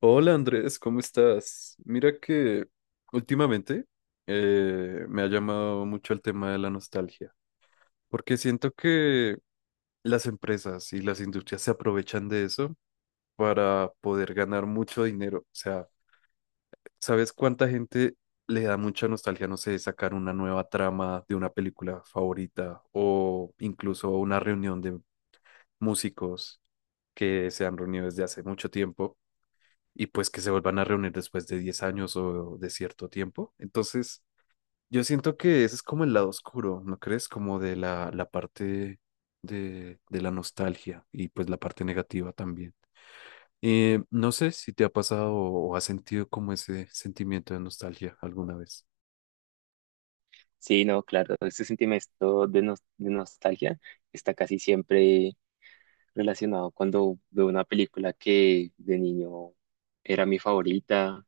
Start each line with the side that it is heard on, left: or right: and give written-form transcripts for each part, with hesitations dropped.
left: Hola Andrés, ¿cómo estás? Mira que últimamente me ha llamado mucho el tema de la nostalgia, porque siento que las empresas y las industrias se aprovechan de eso para poder ganar mucho dinero. O sea, ¿sabes cuánta gente le da mucha nostalgia, no sé, sacar una nueva trama de una película favorita o incluso una reunión de músicos que se han reunido desde hace mucho tiempo? Y pues que se vuelvan a reunir después de 10 años o de cierto tiempo. Entonces, yo siento que ese es como el lado oscuro, ¿no crees? Como de la parte de la nostalgia y pues la parte negativa también. No sé si te ha pasado o has sentido como ese sentimiento de nostalgia alguna vez.
right: Sí, no, claro, ese sentimiento de, de nostalgia está casi siempre relacionado cuando veo una película que de niño era mi favorita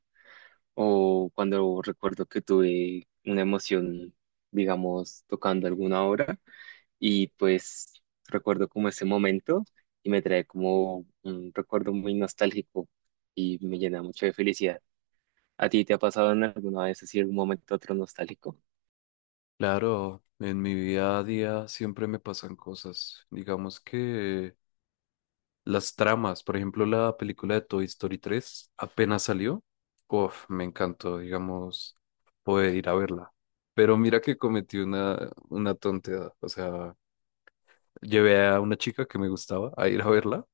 right: o cuando recuerdo que tuve una emoción, digamos, tocando alguna obra y pues recuerdo como ese momento y me trae como un recuerdo muy nostálgico y me llena mucho de felicidad. ¿A ti te ha pasado en alguna vez así algún momento otro nostálgico?
left: Claro, en mi vida a día siempre me pasan cosas. Digamos que las tramas, por ejemplo, la película de Toy Story 3 apenas salió. Uf, me encantó, digamos, poder ir a verla. Pero mira que cometí una tontería. O sea, llevé a una chica que me gustaba a ir a verla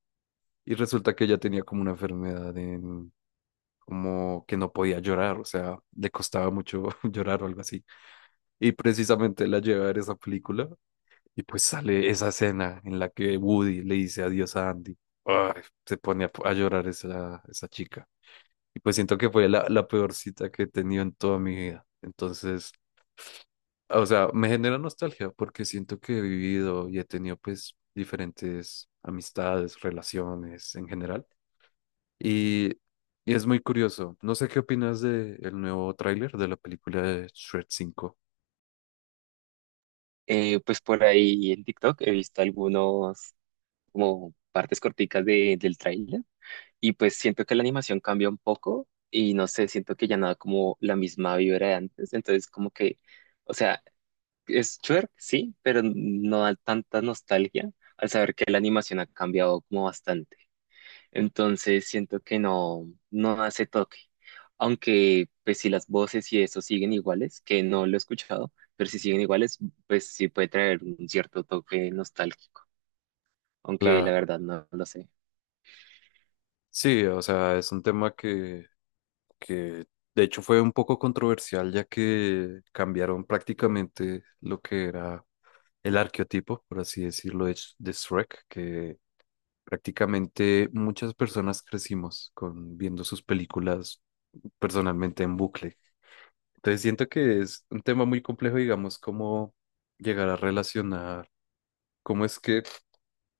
left: y resulta que ella tenía como una enfermedad en, como que no podía llorar, o sea, le costaba mucho llorar o algo así. Y precisamente la llevé a ver esa película y pues sale esa escena en la que Woody le dice adiós a Andy. Ay, se pone a llorar esa chica. Y pues siento que fue la peor cita que he tenido en toda mi vida. Entonces, o sea, me genera nostalgia porque siento que he vivido y he tenido pues diferentes amistades, relaciones en general. Y, y es muy curioso. No sé qué opinas de el nuevo tráiler de la película de Shrek 5.
right: Pues por ahí en TikTok he visto algunos como partes corticas de, del tráiler y pues siento que la animación cambia un poco y no sé, siento que ya nada como la misma vibra de antes, entonces como que, o sea, es twerk, sí, pero no da tanta nostalgia al saber que la animación ha cambiado como bastante. Entonces siento que no, no hace toque. Aunque, pues si las voces y eso siguen iguales, que no lo he escuchado, pero si siguen iguales, pues sí puede traer un cierto toque nostálgico. Aunque la
left: Claro.
right: verdad no lo sé.
left: Sí, o sea, es un tema que de hecho fue un poco controversial ya que cambiaron prácticamente lo que era el arqueotipo, por así decirlo, de, de Shrek, que prácticamente muchas personas crecimos con viendo sus películas personalmente en bucle. Entonces siento que es un tema muy complejo, digamos, cómo llegar a relacionar cómo es que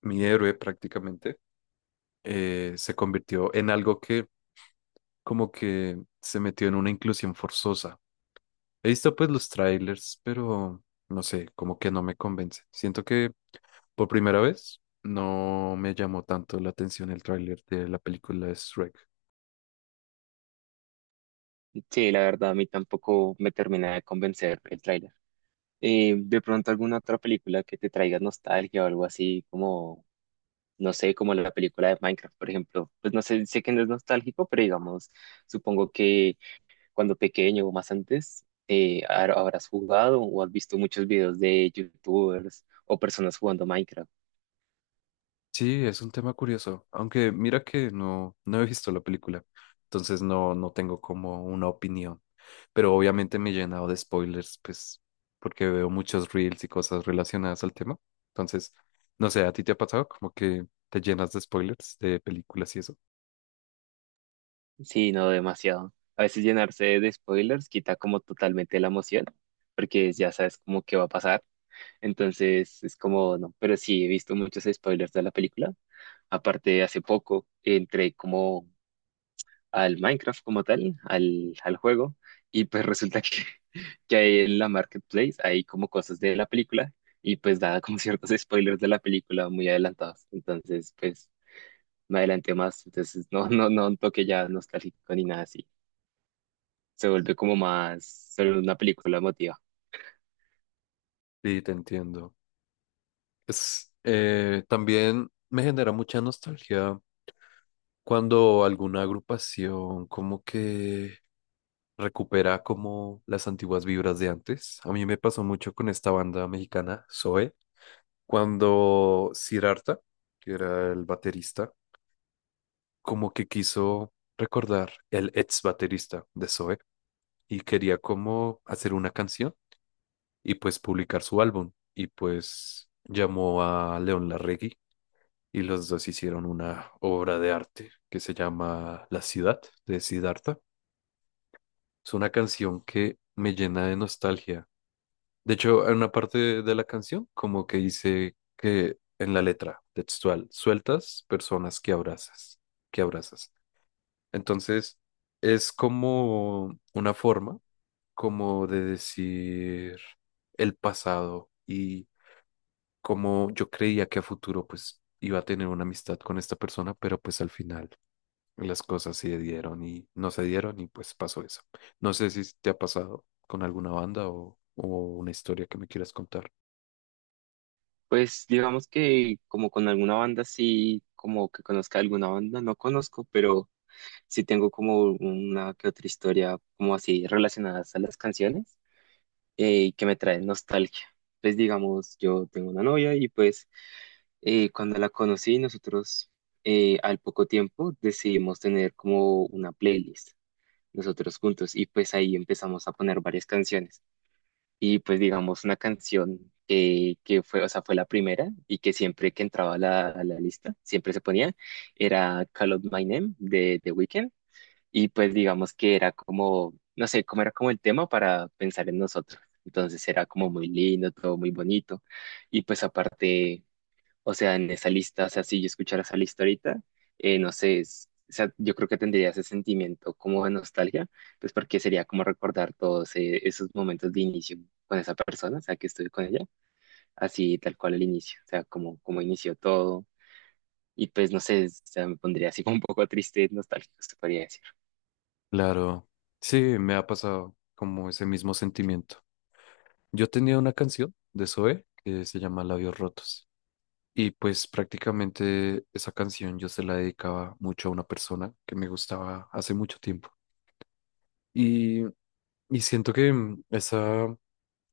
left: mi héroe prácticamente se convirtió en algo que como que se metió en una inclusión forzosa. He visto pues los trailers, pero no sé, como que no me convence. Siento que por primera vez no me llamó tanto la atención el tráiler de la película de Shrek.
right: Sí, la verdad a mí tampoco me termina de convencer el tráiler. De pronto alguna otra película que te traiga nostalgia o algo así, como, no sé, como la película de Minecraft, por ejemplo. Pues no sé, sé que no es nostálgico, pero digamos, supongo que cuando pequeño o más antes, habrás jugado o has visto muchos videos de YouTubers o personas jugando Minecraft.
left: Sí, es un tema curioso, aunque mira que no, no he visto la película, entonces no, no tengo como una opinión, pero obviamente me he llenado de spoilers, pues porque veo muchos reels y cosas relacionadas al tema. Entonces, no sé, ¿a ti te ha pasado como que te llenas de spoilers de películas y eso?
right: Sí, no demasiado. A veces llenarse de spoilers quita como totalmente la emoción, porque ya sabes como qué va a pasar. Entonces es como, no, pero sí, he visto muchos spoilers de la película. Aparte, hace poco entré como al Minecraft como tal, al juego, y pues resulta que, que ahí en la marketplace hay como cosas de la película y pues daba como ciertos spoilers de la película muy adelantados. Entonces, pues me adelanté más, entonces no, no, no un toque ya nostálgico ni nada así. Se vuelve como más solo una película emotiva.
left: Sí, te entiendo. Es, también me genera mucha nostalgia cuando alguna agrupación como que recupera como las antiguas vibras de antes. A mí me pasó mucho con esta banda mexicana, Zoe, cuando Sirarta, que era el baterista, como que quiso recordar el ex baterista de Zoe y quería como hacer una canción y pues publicar su álbum y pues llamó a León Larregui y los dos hicieron una obra de arte que se llama La ciudad de Siddhartha. Es una canción que me llena de nostalgia. De hecho, en una parte de la canción como que dice que en la letra textual, sueltas personas que abrazas, que abrazas. Entonces, es como una forma como de decir el pasado y como yo creía que a futuro pues iba a tener una amistad con esta persona, pero pues al final las cosas se dieron y no se dieron y pues pasó eso. No sé si te ha pasado con alguna banda o una historia que me quieras contar.
right: Pues digamos que como con alguna banda sí, como que conozca alguna banda, no conozco, pero sí tengo como una que otra historia como así relacionadas a las canciones y que me trae nostalgia. Pues digamos, yo tengo una novia y pues cuando la conocí nosotros al poco tiempo decidimos tener como una playlist nosotros juntos y pues ahí empezamos a poner varias canciones y pues digamos una canción que fue, o sea, fue la primera y que siempre que entraba a la lista siempre se ponía era Call Out My Name de The Weeknd y pues digamos que era como, no sé, cómo era como el tema para pensar en nosotros. Entonces era como muy lindo, todo muy bonito. Y pues aparte, o sea, en esa lista, o sea, si yo escuchara esa lista ahorita, no sé, o sea, yo creo que tendría ese sentimiento como de nostalgia, pues porque sería como recordar todos esos momentos de inicio con esa persona, o sea, que estuve con ella, así tal cual el inicio, o sea, como, como inició todo. Y pues no sé, o sea, me pondría así como un poco triste, nostálgico, se podría decir.
left: Claro, sí, me ha pasado como ese mismo sentimiento. Yo tenía una canción de Zoe que se llama Labios Rotos y pues prácticamente esa canción yo se la dedicaba mucho a una persona que me gustaba hace mucho tiempo y, y siento que esa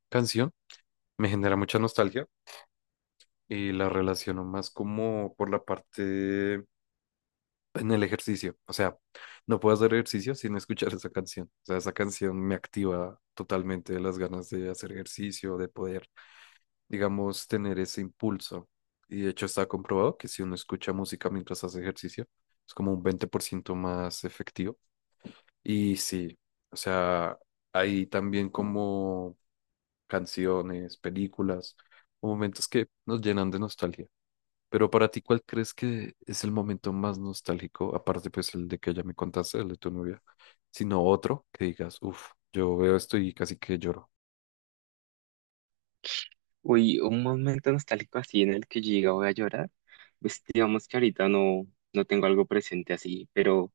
left: canción me genera mucha nostalgia y la relaciono más como por la parte en el ejercicio. O sea, no puedo hacer ejercicio sin escuchar esa canción. O sea, esa canción me activa totalmente las ganas de hacer ejercicio, de poder, digamos, tener ese impulso. Y de hecho está comprobado que si uno escucha música mientras hace ejercicio, es como un 20% más efectivo. Y sí, o sea, hay también como canciones, películas, o momentos que nos llenan de nostalgia. Pero para ti, ¿cuál crees que es el momento más nostálgico, aparte pues el de que ya me contaste, el de tu novia, sino otro que digas, uff, yo veo esto y casi que lloro?
right: Uy, un momento nostálgico así en el que yo diga voy a llorar, pues digamos que ahorita no, no tengo algo presente así, pero, o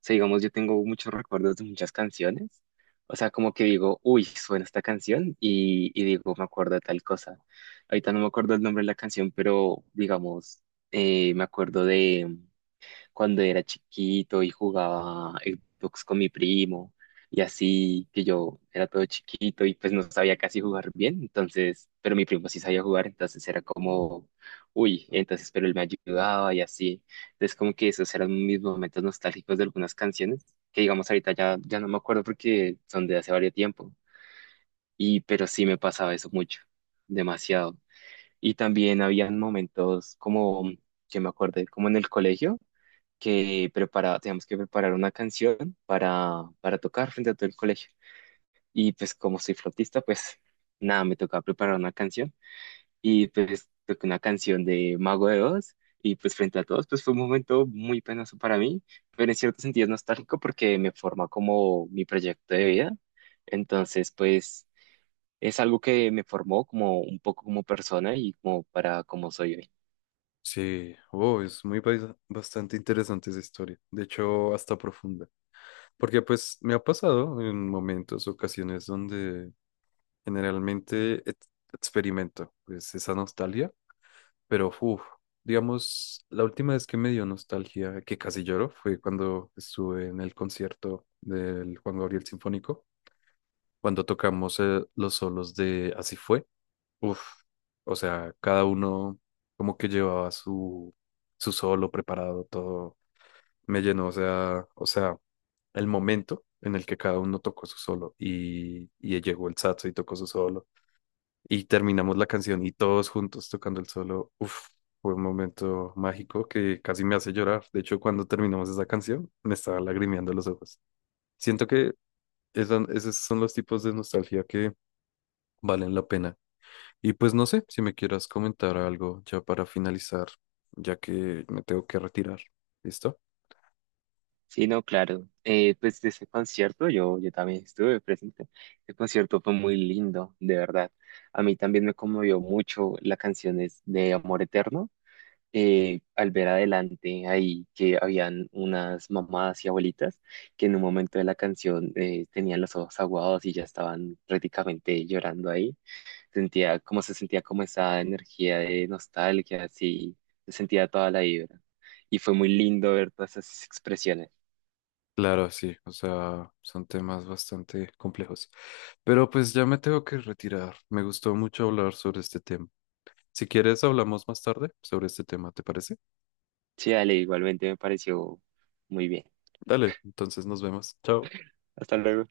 right: sea, digamos, yo tengo muchos recuerdos de muchas canciones, o sea, como que digo, uy, suena esta canción y digo, me acuerdo de tal cosa. Ahorita no me acuerdo el nombre de la canción, pero, digamos, me acuerdo cuando era chiquito y jugaba Xbox con mi primo y así que yo era todo chiquito y pues no sabía casi jugar bien, entonces, pero mi primo sí sabía jugar, entonces era como, uy, entonces, pero él me ayudaba y así. Entonces como que esos eran mis momentos nostálgicos de algunas canciones, que digamos ahorita ya no me acuerdo porque son de hace varios tiempo, y pero sí me pasaba eso mucho, demasiado. Y también habían momentos como que me acordé, como en el colegio teníamos que preparar una canción para tocar frente a todo el colegio. Y pues como soy flautista, pues nada, me tocaba preparar una canción y pues toqué una canción de Mago de Oz y pues frente a todos, pues fue un momento muy penoso para mí, pero en cierto sentido es nostálgico porque me forma como mi proyecto de vida. Entonces, pues es algo que me formó como un poco como persona y como para como soy hoy.
left: Sí, oh, es muy bastante interesante esa historia, de hecho hasta profunda, porque pues me ha pasado en momentos, ocasiones donde generalmente experimento pues esa nostalgia. Pero, uff, digamos, la última vez que me dio nostalgia, que casi lloro, fue cuando estuve en el concierto del Juan Gabriel Sinfónico, cuando tocamos los solos de Así fue. Uff, o sea, cada uno como que llevaba su solo preparado, todo me llenó, o sea, el momento en el que cada uno tocó su solo y llegó el saxo y tocó su solo y terminamos la canción y todos juntos tocando el solo. Uf, fue un momento mágico que casi me hace llorar. De hecho, cuando terminamos esa canción, me estaba lagrimeando los ojos. Siento que esos son los tipos de nostalgia que valen la pena. Y pues no sé si me quieras comentar algo ya para finalizar, ya que me tengo que retirar. ¿Listo?
right: Sí, no, claro. Pues de ese concierto yo también estuve presente. El concierto fue muy lindo, de verdad. A mí también me conmovió mucho la canción es de Amor Eterno. Al ver adelante ahí que habían unas mamás y abuelitas que en un momento de la canción tenían los ojos aguados y ya estaban prácticamente llorando ahí. Sentía como se sentía como esa energía de nostalgia, así, se sentía toda la vibra. Y fue muy lindo ver todas esas expresiones.
left: Claro, sí, o sea, son temas bastante complejos. Pero pues ya me tengo que retirar. Me gustó mucho hablar sobre este tema. Si quieres, hablamos más tarde sobre este tema, ¿te parece?
right: Sí, dale, igualmente me pareció muy bien.
left: Dale, entonces nos vemos. Chao.
right: Hasta luego.